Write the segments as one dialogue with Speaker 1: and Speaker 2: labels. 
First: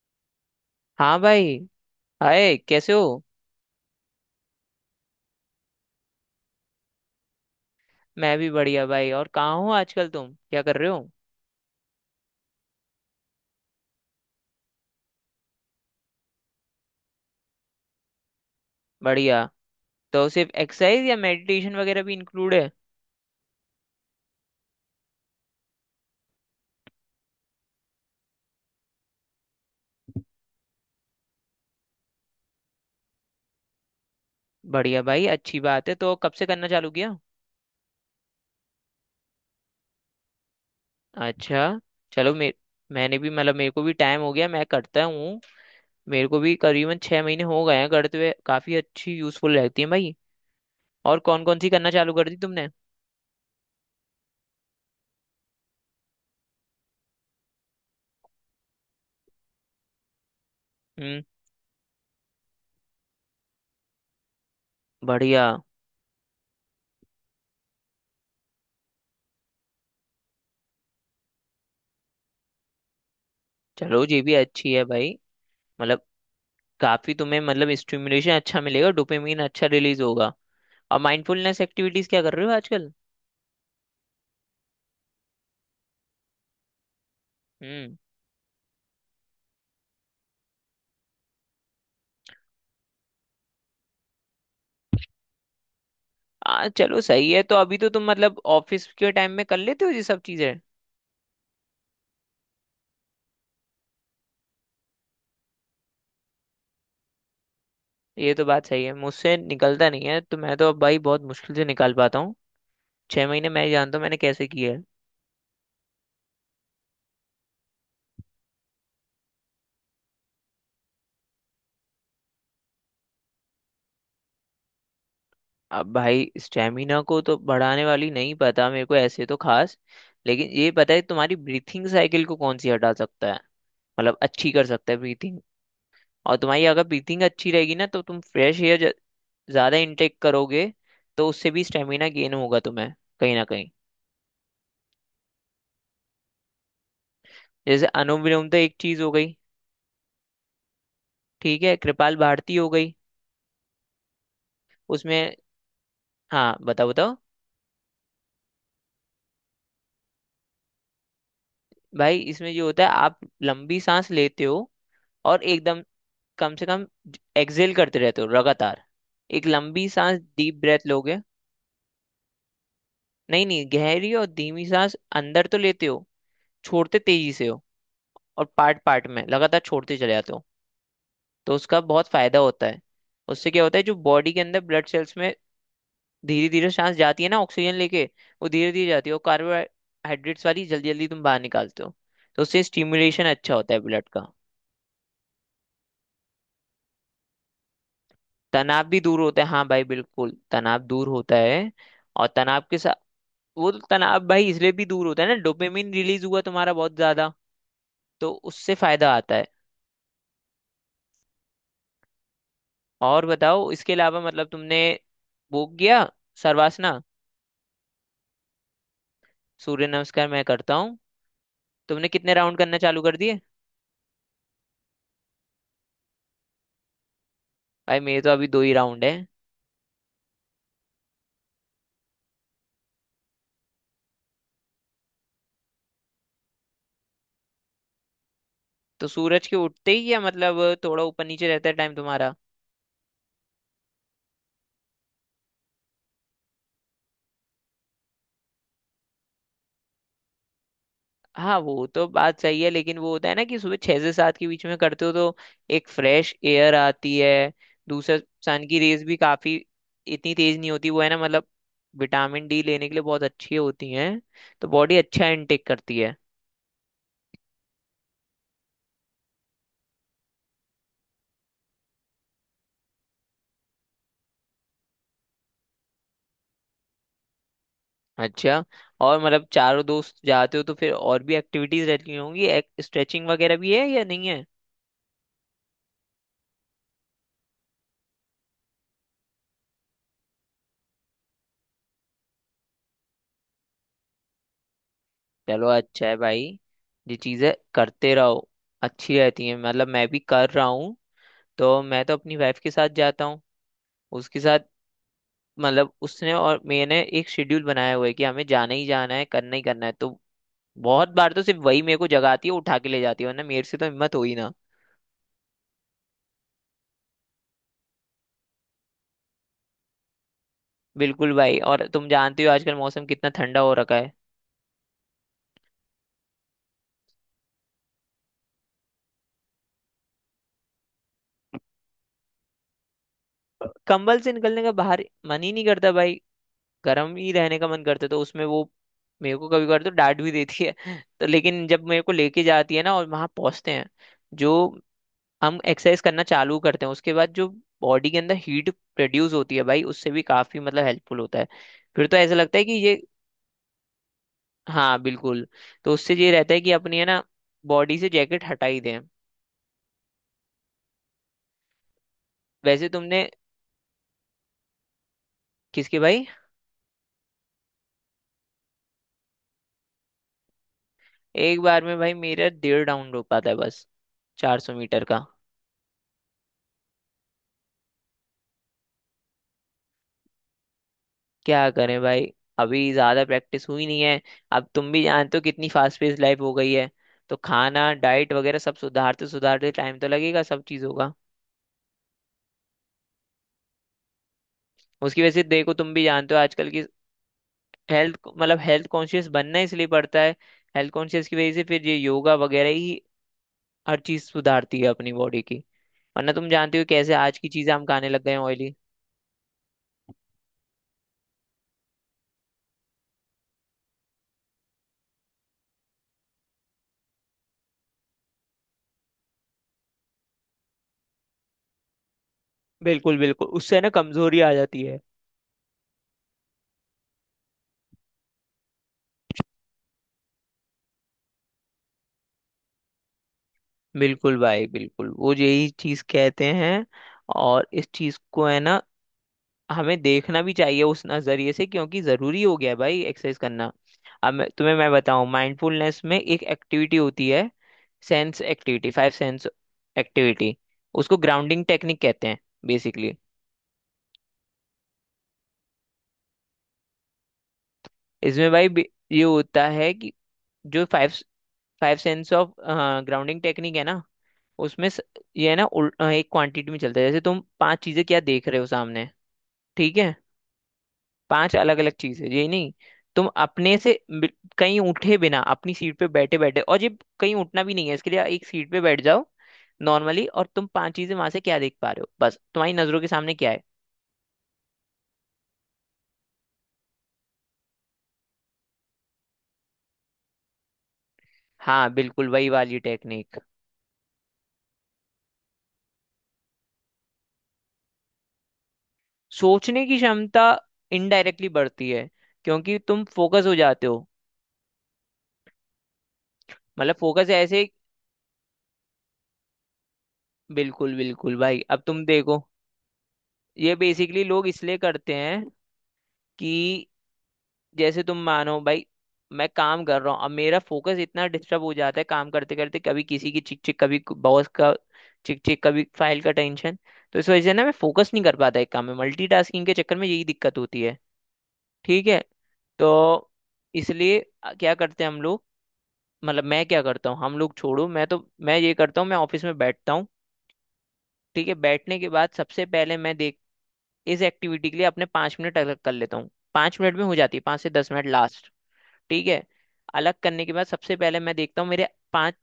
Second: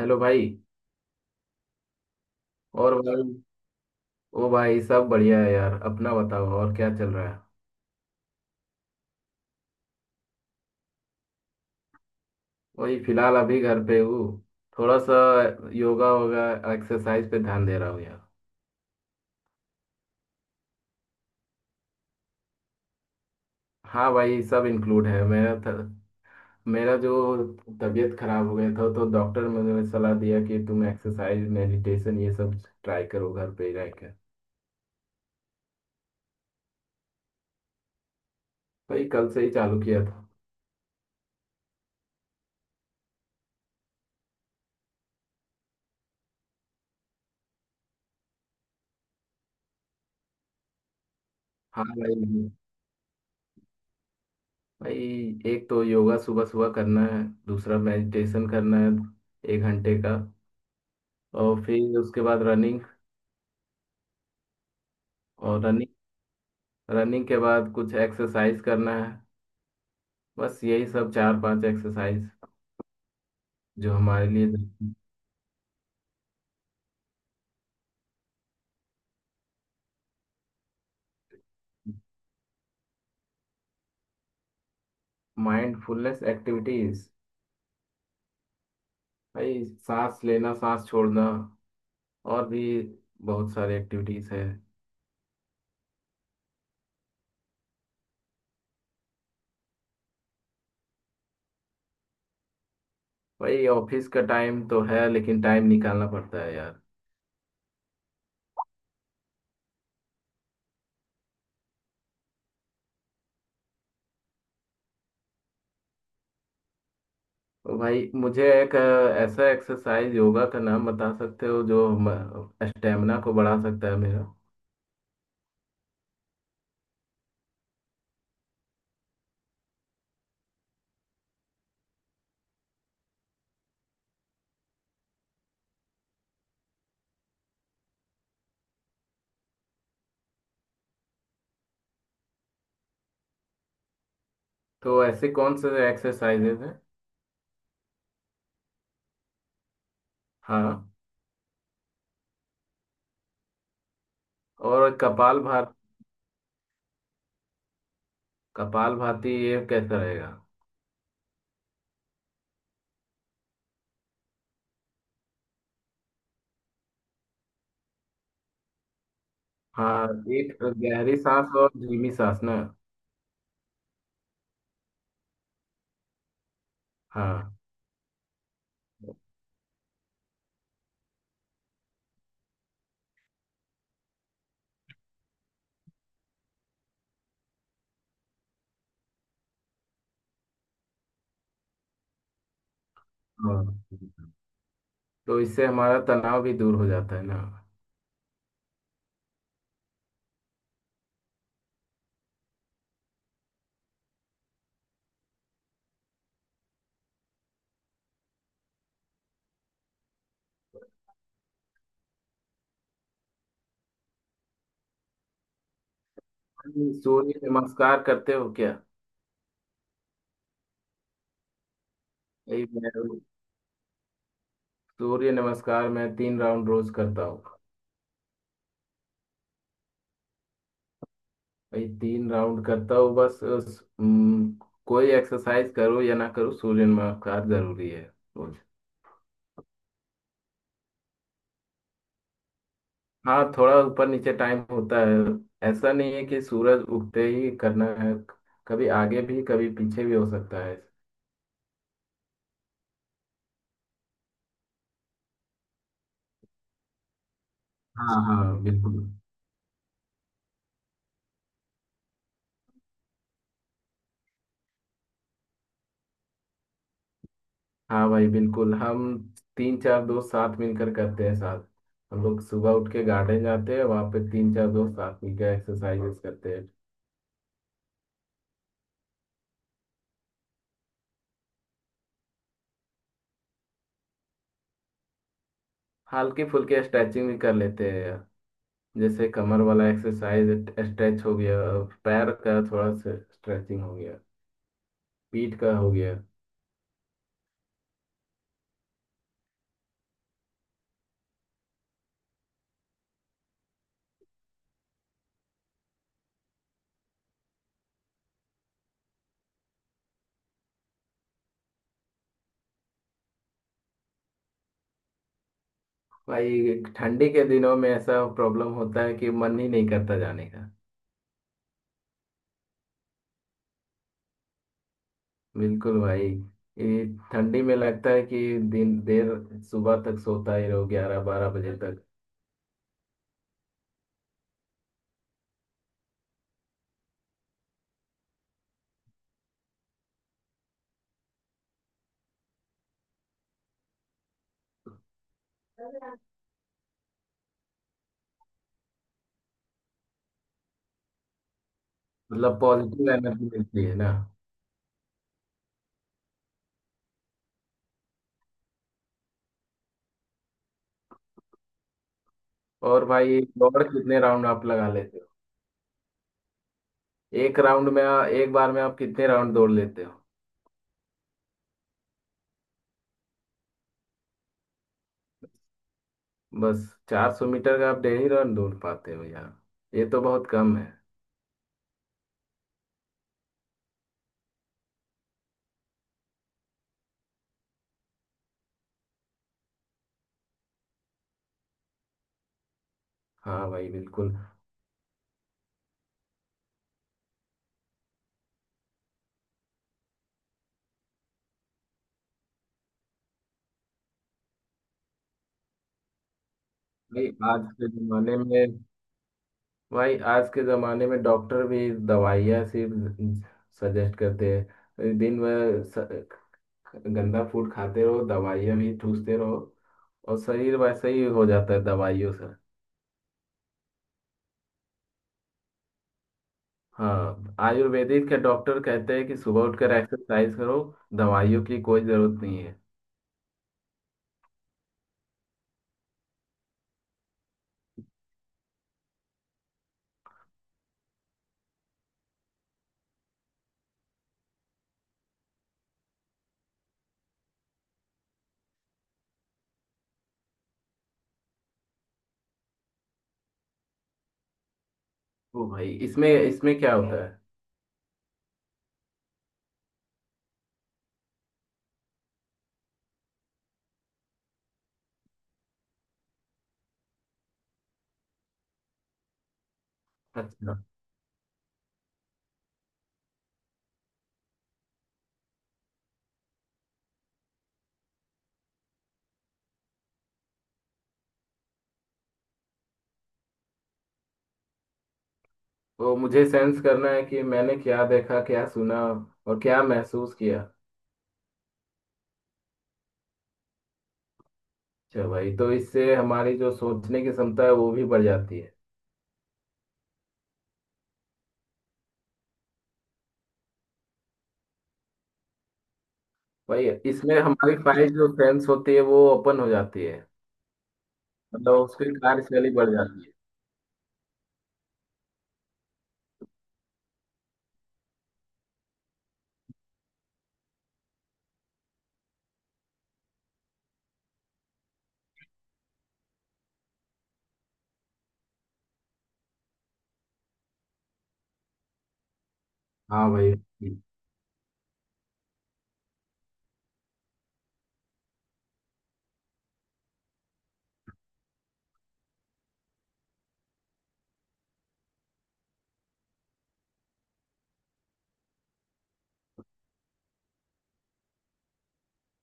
Speaker 1: Hello भाई।
Speaker 2: हाँ भाई। हाय कैसे
Speaker 1: और
Speaker 2: हो?
Speaker 1: भाई ओ भाई सब बढ़िया है यार, अपना बताओ और क्या चल रहा है।
Speaker 2: मैं भी बढ़िया भाई। और कहाँ हो आजकल, तुम क्या कर रहे हो?
Speaker 1: वही फिलहाल अभी घर पे हूँ, थोड़ा सा योगा वोगा एक्सरसाइज पे ध्यान दे रहा हूँ यार।
Speaker 2: बढ़िया। तो सिर्फ एक्सरसाइज या मेडिटेशन वगैरह भी इंक्लूड है?
Speaker 1: हाँ भाई सब इंक्लूड है। मेरा जो तबीयत खराब हो गया था तो डॉक्टर ने मुझे सलाह दिया कि तुम एक्सरसाइज मेडिटेशन ये सब ट्राई करो घर पे ही रहकर।
Speaker 2: बढ़िया भाई, अच्छी बात है। तो कब से करना चालू किया?
Speaker 1: भाई कल से ही चालू किया था।
Speaker 2: अच्छा। चलो मे मैंने भी मतलब मेरे को भी टाइम हो गया, मैं करता हूँ। मेरे को भी करीबन 6 महीने हो गए हैं करते हुए, काफी अच्छी यूजफुल रहती है भाई। और कौन कौन सी
Speaker 1: हाँ
Speaker 2: करना चालू
Speaker 1: भाई
Speaker 2: कर दी
Speaker 1: नहीं।
Speaker 2: तुमने?
Speaker 1: भाई एक तो योगा सुबह सुबह करना है, दूसरा मेडिटेशन करना है 1 घंटे का।
Speaker 2: हम्म।
Speaker 1: और फिर उसके बाद रनिंग।
Speaker 2: बढ़िया।
Speaker 1: और रनिंग रनिंग के बाद कुछ एक्सरसाइज करना है, बस यही सब चार पांच एक्सरसाइज जो
Speaker 2: चलो ये
Speaker 1: हमारे
Speaker 2: भी
Speaker 1: लिए।
Speaker 2: अच्छी है भाई। मतलब काफी तुम्हें मतलब स्टिमुलेशन अच्छा मिलेगा, डोपामिन अच्छा रिलीज होगा। अब माइंडफुलनेस एक्टिविटीज क्या कर रहे हो आजकल?
Speaker 1: माइंडफुलनेस एक्टिविटीज,
Speaker 2: हम्म।
Speaker 1: भाई सांस लेना सांस छोड़ना और भी बहुत सारे एक्टिविटीज है।
Speaker 2: आ चलो सही है। तो अभी तो तुम मतलब ऑफिस के टाइम में कर लेते हो ये सब चीजें?
Speaker 1: भाई ऑफिस का टाइम तो है लेकिन टाइम निकालना पड़ता है यार।
Speaker 2: ये तो बात सही है, मुझसे निकलता नहीं है तो मैं तो अब भाई बहुत मुश्किल से निकाल पाता हूँ। 6 महीने मैं जानता हूँ मैंने कैसे किया है।
Speaker 1: तो भाई मुझे एक ऐसा एक्सरसाइज योगा का नाम बता सकते हो जो स्टेमिना को बढ़ा सकता है मेरा।
Speaker 2: अब भाई स्टेमिना को तो बढ़ाने वाली नहीं पता मेरे को ऐसे तो खास, लेकिन ये पता है तुम्हारी ब्रीथिंग साइकिल को कौन सी हटा सकता है, मतलब अच्छी कर सकता है ब्रीथिंग। और तुम्हारी अगर ब्रीथिंग अच्छी रहेगी ना तो तुम फ्रेश एयर ज्यादा इनटेक करोगे, तो उससे भी स्टेमिना गेन होगा तुम्हें कहीं ना कहीं।
Speaker 1: तो ऐसे कौन से एक्सरसाइजेज हैं।
Speaker 2: जैसे अनुलोम विलोम तो एक चीज हो गई,
Speaker 1: हाँ।
Speaker 2: ठीक है। कृपाल भारती हो गई
Speaker 1: और
Speaker 2: उसमें।
Speaker 1: कपाल भात।
Speaker 2: हाँ बताओ बताओ।
Speaker 1: कपाल भाती ये कैसा रहेगा।
Speaker 2: भाई इसमें जो होता है आप लंबी सांस लेते हो और एकदम कम से कम एक्सेल करते रहते हो लगातार। एक लंबी
Speaker 1: हाँ,
Speaker 2: सांस
Speaker 1: एक
Speaker 2: डीप ब्रेथ
Speaker 1: गहरी
Speaker 2: लोगे।
Speaker 1: सांस और धीमी सांस ना।
Speaker 2: नहीं नहीं, गहरी और धीमी सांस अंदर तो लेते हो, छोड़ते तेजी से
Speaker 1: हाँ,
Speaker 2: हो। और पार्ट पार्ट में लगातार छोड़ते चले जाते हो, तो उसका बहुत फायदा होता है। उससे क्या होता है जो बॉडी के अंदर ब्लड सेल्स में धीरे धीरे सांस जाती है ना ऑक्सीजन लेके, वो धीरे धीरे जाती है, और कार्बोहाइड्रेट्स वाली जल्दी जल्दी तुम बाहर निकालते हो, तो उससे स्टिमुलेशन अच्छा होता है ब्लड का।
Speaker 1: हाँ। तो इससे हमारा तनाव भी दूर हो जाता है ना।
Speaker 2: तनाव भी दूर होता है, हाँ भाई बिल्कुल तनाव दूर होता है। और तनाव के साथ वो तो तनाव भाई इसलिए भी दूर होता है ना, डोपामिन रिलीज हुआ तुम्हारा बहुत ज्यादा, तो उससे फायदा आता है। और बताओ इसके अलावा मतलब तुमने वो किया शर्वासना?
Speaker 1: सूर्य नमस्कार करते हो क्या।
Speaker 2: सूर्य नमस्कार मैं करता हूँ। तुमने कितने राउंड
Speaker 1: यही
Speaker 2: करना
Speaker 1: मैं
Speaker 2: चालू कर दिए?
Speaker 1: सूर्य नमस्कार मैं तीन राउंड रोज करता हूँ।
Speaker 2: भाई मेरे तो अभी दो ही राउंड है।
Speaker 1: भाई तीन राउंड करता हूँ बस कोई एक्सरसाइज करो या ना करो सूर्य नमस्कार जरूरी है रोज।
Speaker 2: तो सूरज के उठते ही या मतलब थोड़ा ऊपर नीचे रहता है टाइम तुम्हारा?
Speaker 1: हाँ, थोड़ा ऊपर नीचे टाइम होता है, ऐसा नहीं है कि सूरज उगते ही करना है, कभी आगे भी कभी पीछे भी हो सकता है।
Speaker 2: हाँ वो तो बात सही है, लेकिन वो होता है ना कि सुबह 6 से 7 के बीच में करते हो तो एक फ्रेश एयर आती है।
Speaker 1: हाँ
Speaker 2: दूसरा,
Speaker 1: हाँ हाँ
Speaker 2: सन की
Speaker 1: बिल्कुल।
Speaker 2: रेज भी काफी इतनी तेज नहीं होती वो है ना, मतलब विटामिन डी लेने के लिए बहुत अच्छी होती हैं, तो बॉडी अच्छा इनटेक करती है।
Speaker 1: हाँ भाई बिल्कुल, हम तीन चार दोस्त साथ मिलकर करते हैं साथ, हम लोग सुबह उठ के गार्डन जाते हैं वहाँ पे तीन चार दोस्त साथ मिलकर एक्सरसाइजेस करते हैं।
Speaker 2: अच्छा। और मतलब चारों दोस्त जाते हो तो फिर और भी एक्टिविटीज रहती होंगी? स्ट्रेचिंग वगैरह भी है या नहीं है?
Speaker 1: हल्की फुल्की स्ट्रेचिंग भी कर लेते हैं, जैसे कमर वाला एक्सरसाइज स्ट्रेच हो गया, पैर का थोड़ा स्ट्रेचिंग हो गया, पीठ
Speaker 2: चलो
Speaker 1: का हो
Speaker 2: अच्छा
Speaker 1: गया।
Speaker 2: है भाई, ये चीजें करते रहो, अच्छी रहती हैं, मतलब मैं भी कर रहा हूँ। तो मैं तो अपनी वाइफ के साथ जाता हूँ उसके साथ, मतलब उसने और मैंने एक शेड्यूल बनाया हुआ है कि हमें जाना ही जाना है करना ही करना है, तो बहुत बार तो सिर्फ वही मेरे को जगाती है, उठा के ले जाती है, वरना मेरे से तो हिम्मत हो ही ना।
Speaker 1: भाई ठंडी के दिनों में ऐसा प्रॉब्लम होता है कि मन ही नहीं करता जाने का।
Speaker 2: बिल्कुल भाई, और तुम जानते हो आजकल मौसम कितना ठंडा हो रखा है।
Speaker 1: बिल्कुल भाई, ये ठंडी में लगता है कि दिन देर सुबह तक सोता ही रहो 11 12 बजे तक।
Speaker 2: कंबल से निकलने का बाहर मन ही नहीं करता भाई, गर्म ही रहने का मन करता है, तो उसमें वो मेरे को कभी कभार तो डांट भी देती है तो। लेकिन जब मेरे को लेके जाती है ना और वहां पहुंचते हैं, जो हम एक्सरसाइज करना चालू करते हैं उसके बाद जो बॉडी के अंदर हीट प्रोड्यूस होती है भाई, उससे भी काफी मतलब हेल्पफुल होता है। फिर तो ऐसा लगता
Speaker 1: मतलब
Speaker 2: है कि ये,
Speaker 1: पॉजिटिव एनर्जी मिलती है ना।
Speaker 2: हाँ बिल्कुल, तो उससे ये रहता है कि अपनी है ना बॉडी से जैकेट हटा ही दें। वैसे
Speaker 1: और
Speaker 2: तुमने।
Speaker 1: भाई दौड़ कितने राउंड आप लगा लेते हो।
Speaker 2: किसके भाई?
Speaker 1: एक बार में आप कितने राउंड दौड़ लेते हो।
Speaker 2: एक बार में भाई मेरा डेढ़ राउंड हो पाता है बस, 400 मीटर का।
Speaker 1: बस 400 मीटर का आप डेली राउंड दौड़ पाते हो यार, ये तो बहुत कम है।
Speaker 2: क्या करें भाई, अभी ज्यादा प्रैक्टिस हुई नहीं है। अब तुम भी जानते हो कितनी फास्ट पेस लाइफ हो गई है, तो खाना डाइट वगैरह सब सुधारते सुधारते टाइम तो लगेगा, सब चीज होगा।
Speaker 1: हाँ भाई बिल्कुल।
Speaker 2: उसकी वजह से देखो तुम भी जानते हो आजकल की हेल्थ, मतलब हेल्थ कॉन्शियस बनना इसलिए पड़ता है, हेल्थ कॉन्शियस की वजह से फिर ये योगा वगैरह ही हर चीज सुधारती है अपनी बॉडी की, वरना तुम जानते हो कैसे
Speaker 1: भाई
Speaker 2: आज की
Speaker 1: आज
Speaker 2: चीजें हम
Speaker 1: के
Speaker 2: खाने लग गए
Speaker 1: जमाने
Speaker 2: हैं ऑयली।
Speaker 1: में, भाई आज के ज़माने में डॉक्टर भी दवाइयाँ सिर्फ सजेस्ट करते हैं, गंदा फूड खाते रहो दवाइयाँ भी ठूसते रहो, और शरीर वैसे ही हो जाता है दवाइयों से।
Speaker 2: बिल्कुल बिल्कुल, उससे ना कमजोरी आ जाती है।
Speaker 1: हाँ, आयुर्वेदिक के डॉक्टर कहते हैं कि सुबह उठकर एक्सरसाइज करो, दवाइयों की कोई ज़रूरत नहीं है।
Speaker 2: बिल्कुल भाई बिल्कुल, वो यही चीज कहते हैं। और इस चीज को है ना हमें देखना भी चाहिए उस नजरिए से, क्योंकि जरूरी हो गया है भाई एक्सरसाइज करना। तुम्हें मैं बताऊं माइंडफुलनेस में एक एक्टिविटी होती है, sense activity, five sense activity, उसको ग्राउंडिंग टेक्निक कहते हैं बेसिकली।
Speaker 1: ओ भाई इसमें इसमें क्या होता है।
Speaker 2: इसमें भाई ये होता है कि जो five five sense of grounding technique है ना, उसमें ये है ना एक क्वांटिटी में चलता है। जैसे तुम पांच चीजें क्या देख रहे हो सामने? ठीक है,
Speaker 1: अच्छा,
Speaker 2: पांच अलग अलग चीजें, ये नहीं तुम अपने से बि- कहीं उठे बिना अपनी सीट पे बैठे बैठे, और ये कहीं उठना भी नहीं है इसके लिए, एक सीट पे बैठ जाओ नॉर्मली और तुम पांच चीजें वहां से क्या देख पा रहे हो, बस तुम्हारी नजरों के सामने क्या है।
Speaker 1: तो मुझे सेंस करना है कि मैंने क्या देखा क्या सुना और क्या महसूस किया।
Speaker 2: हाँ बिल्कुल वही वाली टेक्निक।
Speaker 1: अच्छा भाई तो इससे हमारी जो सोचने की क्षमता है वो भी बढ़ जाती है।
Speaker 2: सोचने की क्षमता इनडायरेक्टली बढ़ती है, क्योंकि तुम फोकस हो जाते हो।
Speaker 1: वही है,
Speaker 2: मतलब फोकस
Speaker 1: इसमें
Speaker 2: ऐसे,
Speaker 1: हमारी फाइल जो फ्रेंड्स होती है वो ओपन हो जाती है,
Speaker 2: बिल्कुल बिल्कुल भाई,
Speaker 1: मतलब
Speaker 2: अब तुम
Speaker 1: उसकी
Speaker 2: देखो
Speaker 1: कार्यशैली बढ़ जाती है।
Speaker 2: ये बेसिकली लोग इसलिए करते हैं कि जैसे तुम मानो भाई मैं काम कर रहा हूँ, अब मेरा फोकस इतना डिस्टर्ब हो जाता है काम करते करते, कभी किसी की चिक चिक, कभी बॉस का चिक चिक, कभी फाइल का टेंशन, तो इस वजह से ना मैं फोकस नहीं कर पाता एक काम में, मल्टीटास्किंग के चक्कर में यही दिक्कत होती है। ठीक है।
Speaker 1: हाँ
Speaker 2: तो
Speaker 1: भाई।
Speaker 2: इसलिए क्या करते हैं हम लोग, मतलब मैं क्या करता हूँ, हम लोग छोड़ो, मैं तो मैं ये करता हूँ, मैं ऑफिस में बैठता हूँ, ठीक है, बैठने के बाद सबसे पहले मैं देख इस एक्टिविटी के लिए अपने 5 मिनट अलग कर लेता हूँ, 5 मिनट में हो जाती है, 5 से 10 मिनट लास्ट। ठीक है, अलग करने के बाद सबसे पहले मैं देखता हूँ मेरे पांच,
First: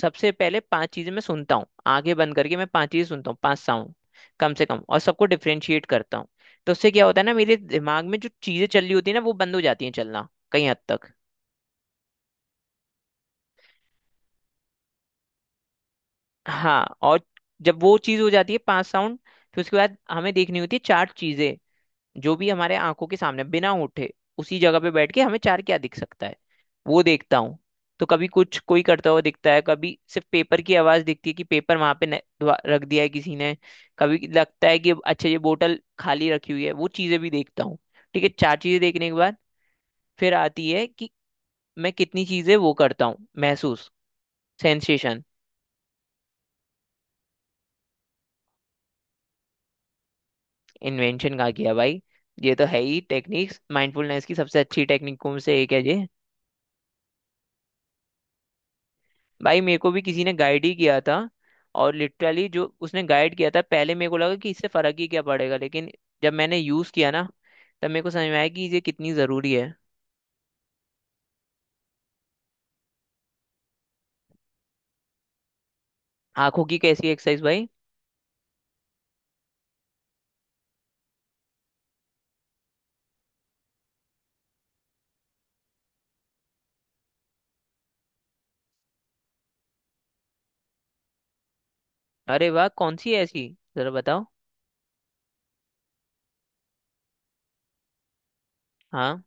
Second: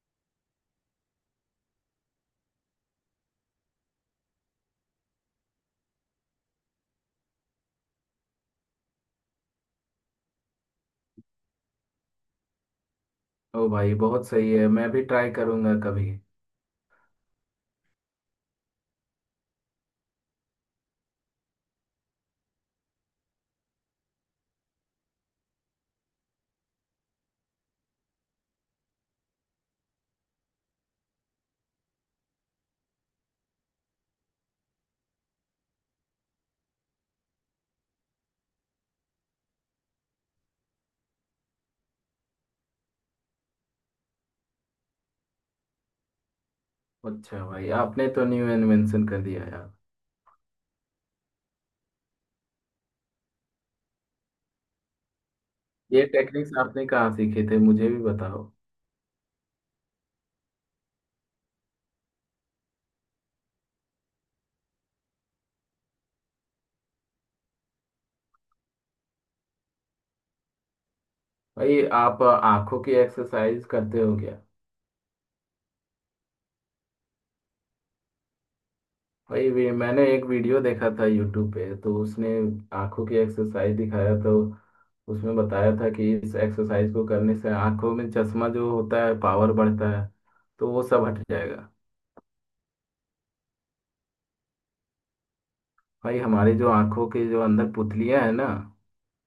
Speaker 2: सबसे पहले पांच चीजें मैं सुनता हूँ, आंखें बंद करके मैं पांच चीजें सुनता हूँ, पांच साउंड कम से कम, और सबको डिफ्रेंशिएट करता हूँ। तो उससे क्या होता है ना मेरे दिमाग में जो चीजें चल रही होती है ना, वो बंद हो जाती हैं चलना कहीं हद तक।
Speaker 1: ओ भाई बहुत सही है, मैं भी ट्राई करूंगा कभी।
Speaker 2: हाँ, और जब वो चीज हो जाती है पांच साउंड, फिर उसके बाद हमें देखनी होती है चार चीजें, जो भी हमारे आंखों के सामने बिना उठे उसी जगह पे बैठ के हमें चार क्या दिख सकता है वो देखता हूँ। तो कभी कुछ कोई करता हुआ दिखता है, कभी सिर्फ पेपर की आवाज दिखती है कि पेपर वहां पे रख दिया है किसी ने, कभी लगता है कि अच्छा ये बोतल खाली रखी हुई है, वो चीजें भी देखता हूँ। ठीक है, चार चीजें देखने के बाद फिर आती है कि मैं कितनी चीजें वो करता हूँ महसूस, सेंसेशन।
Speaker 1: अच्छा भाई आपने तो न्यू इन्वेंशन कर दिया यार।
Speaker 2: इन्वेंशन कहा गया भाई? ये तो है ही टेक्निक्स, माइंडफुलनेस की सबसे अच्छी टेक्निकों में से एक है
Speaker 1: ये
Speaker 2: ये।
Speaker 1: टेक्निक्स आपने कहाँ सीखे थे, मुझे भी बताओ।
Speaker 2: भाई मेरे को भी किसी ने गाइड ही किया था, और लिटरली जो उसने गाइड किया था पहले मेरे को लगा कि इससे फर्क ही क्या पड़ेगा, लेकिन जब मैंने यूज किया ना तब मेरे को समझ में आया कि ये कितनी जरूरी है।
Speaker 1: भाई आप आंखों की एक्सरसाइज करते हो क्या।
Speaker 2: आंखों की कैसी एक्सरसाइज भाई?
Speaker 1: मैंने एक वीडियो देखा था यूट्यूब पे, तो उसने आंखों की एक्सरसाइज दिखाया, तो उसमें बताया था कि इस एक्सरसाइज को करने से आंखों में चश्मा जो होता है पावर बढ़ता है, तो वो सब हट जाएगा।
Speaker 2: अरे वाह, कौन सी है ऐसी, जरा बताओ।
Speaker 1: भाई हमारी जो आंखों के जो अंदर पुतलियां है ना,
Speaker 2: हाँ।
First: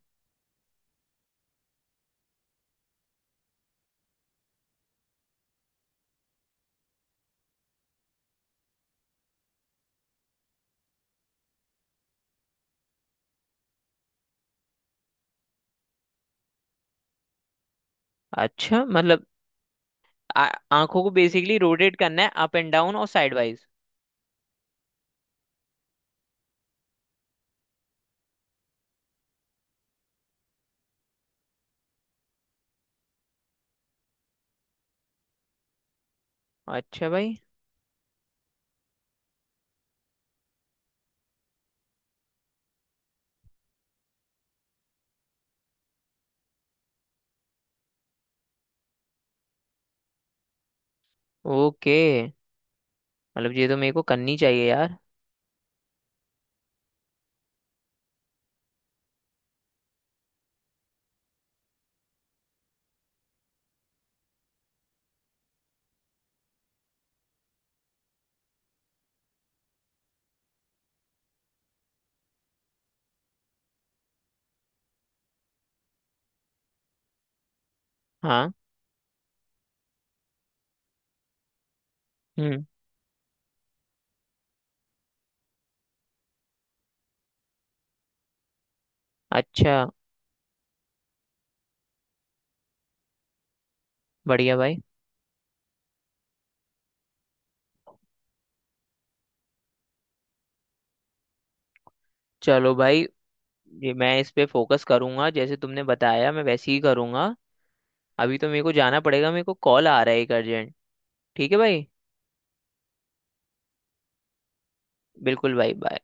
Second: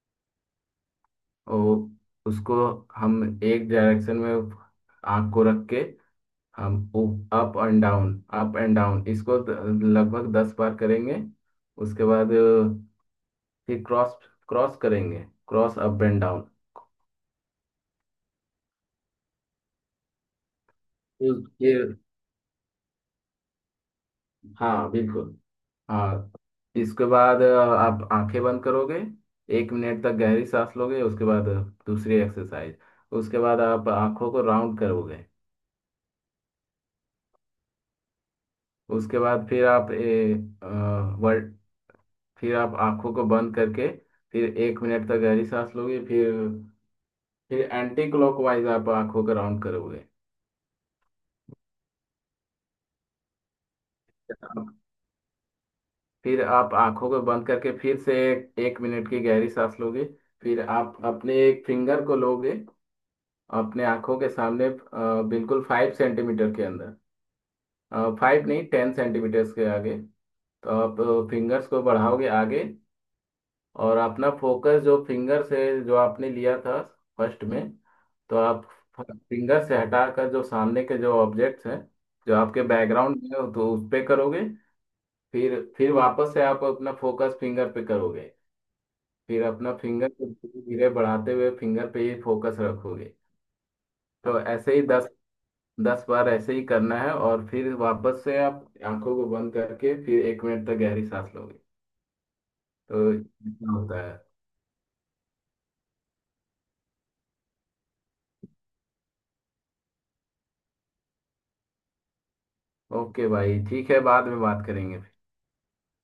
Speaker 1: वो उसको हम एक डायरेक्शन में आंख को रख के हम up and down up and down लगभग दस बार करेंगे। उसके बाद फिर क्रॉस क्रॉस करेंगे, क्रॉस अप एंड डाउन।
Speaker 2: अच्छा मतलब आ- आंखों को बेसिकली
Speaker 1: ये,
Speaker 2: रोटेट करना है, अप एंड डाउन और साइड वाइज।
Speaker 1: हाँ बिल्कुल। हाँ, इसके बाद आप आंखें बंद करोगे 1 मिनट तक गहरी सांस लोगे। उसके बाद दूसरी एक्सरसाइज, उसके बाद आप आंखों को राउंड करोगे।
Speaker 2: अच्छा भाई।
Speaker 1: उसके बाद फिर आप अ, वर्ड आंखों को बंद करके फिर 1 मिनट तक गहरी सांस लोगे, फिर एंटी क्लॉकवाइज आप आंखों को राउंड करोगे।
Speaker 2: ओके, मतलब ये तो मेरे को करनी चाहिए यार।
Speaker 1: फिर आप आंखों को बंद करके फिर से 1 मिनट की गहरी सांस लोगे। फिर आप अपने एक फिंगर को लोगे, अपने आंखों के सामने बिल्कुल 5 सेंटीमीटर के अंदर, 5 नहीं 10 सेंटीमीटर्स के आगे। तो आप फिंगर्स को बढ़ाओगे आगे, और अपना फोकस जो फिंगर से जो आपने लिया था फर्स्ट में। तो
Speaker 2: हाँ।
Speaker 1: आप फिंगर से हटाकर जो सामने के जो ऑब्जेक्ट्स हैं, जो आपके
Speaker 2: हम्म।
Speaker 1: बैकग्राउंड में हो तो उस पे करोगे। फिर वापस से आप अपना फोकस फिंगर पे करोगे, फिर अपना
Speaker 2: अच्छा।
Speaker 1: फिंगर को धीरे धीरे बढ़ाते हुए फिंगर पे ही फोकस रखोगे। तो
Speaker 2: बढ़िया
Speaker 1: ऐसे
Speaker 2: भाई।
Speaker 1: ही दस दस बार ऐसे ही करना है, और फिर वापस से आप आंखों को बंद करके फिर एक मिनट तक गहरी सांस लोगे।
Speaker 2: चलो भाई,
Speaker 1: तो इतना
Speaker 2: जी
Speaker 1: होता है।
Speaker 2: मैं इस पे फोकस करूंगा जैसे तुमने बताया, मैं वैसे ही करूंगा। अभी तो मेरे को जाना पड़ेगा, मेरे को कॉल आ रहा है एक अर्जेंट। ठीक है भाई।
Speaker 1: ओके भाई ठीक है, बाद में बात करेंगे।
Speaker 2: बिल्कुल भाई, बाय।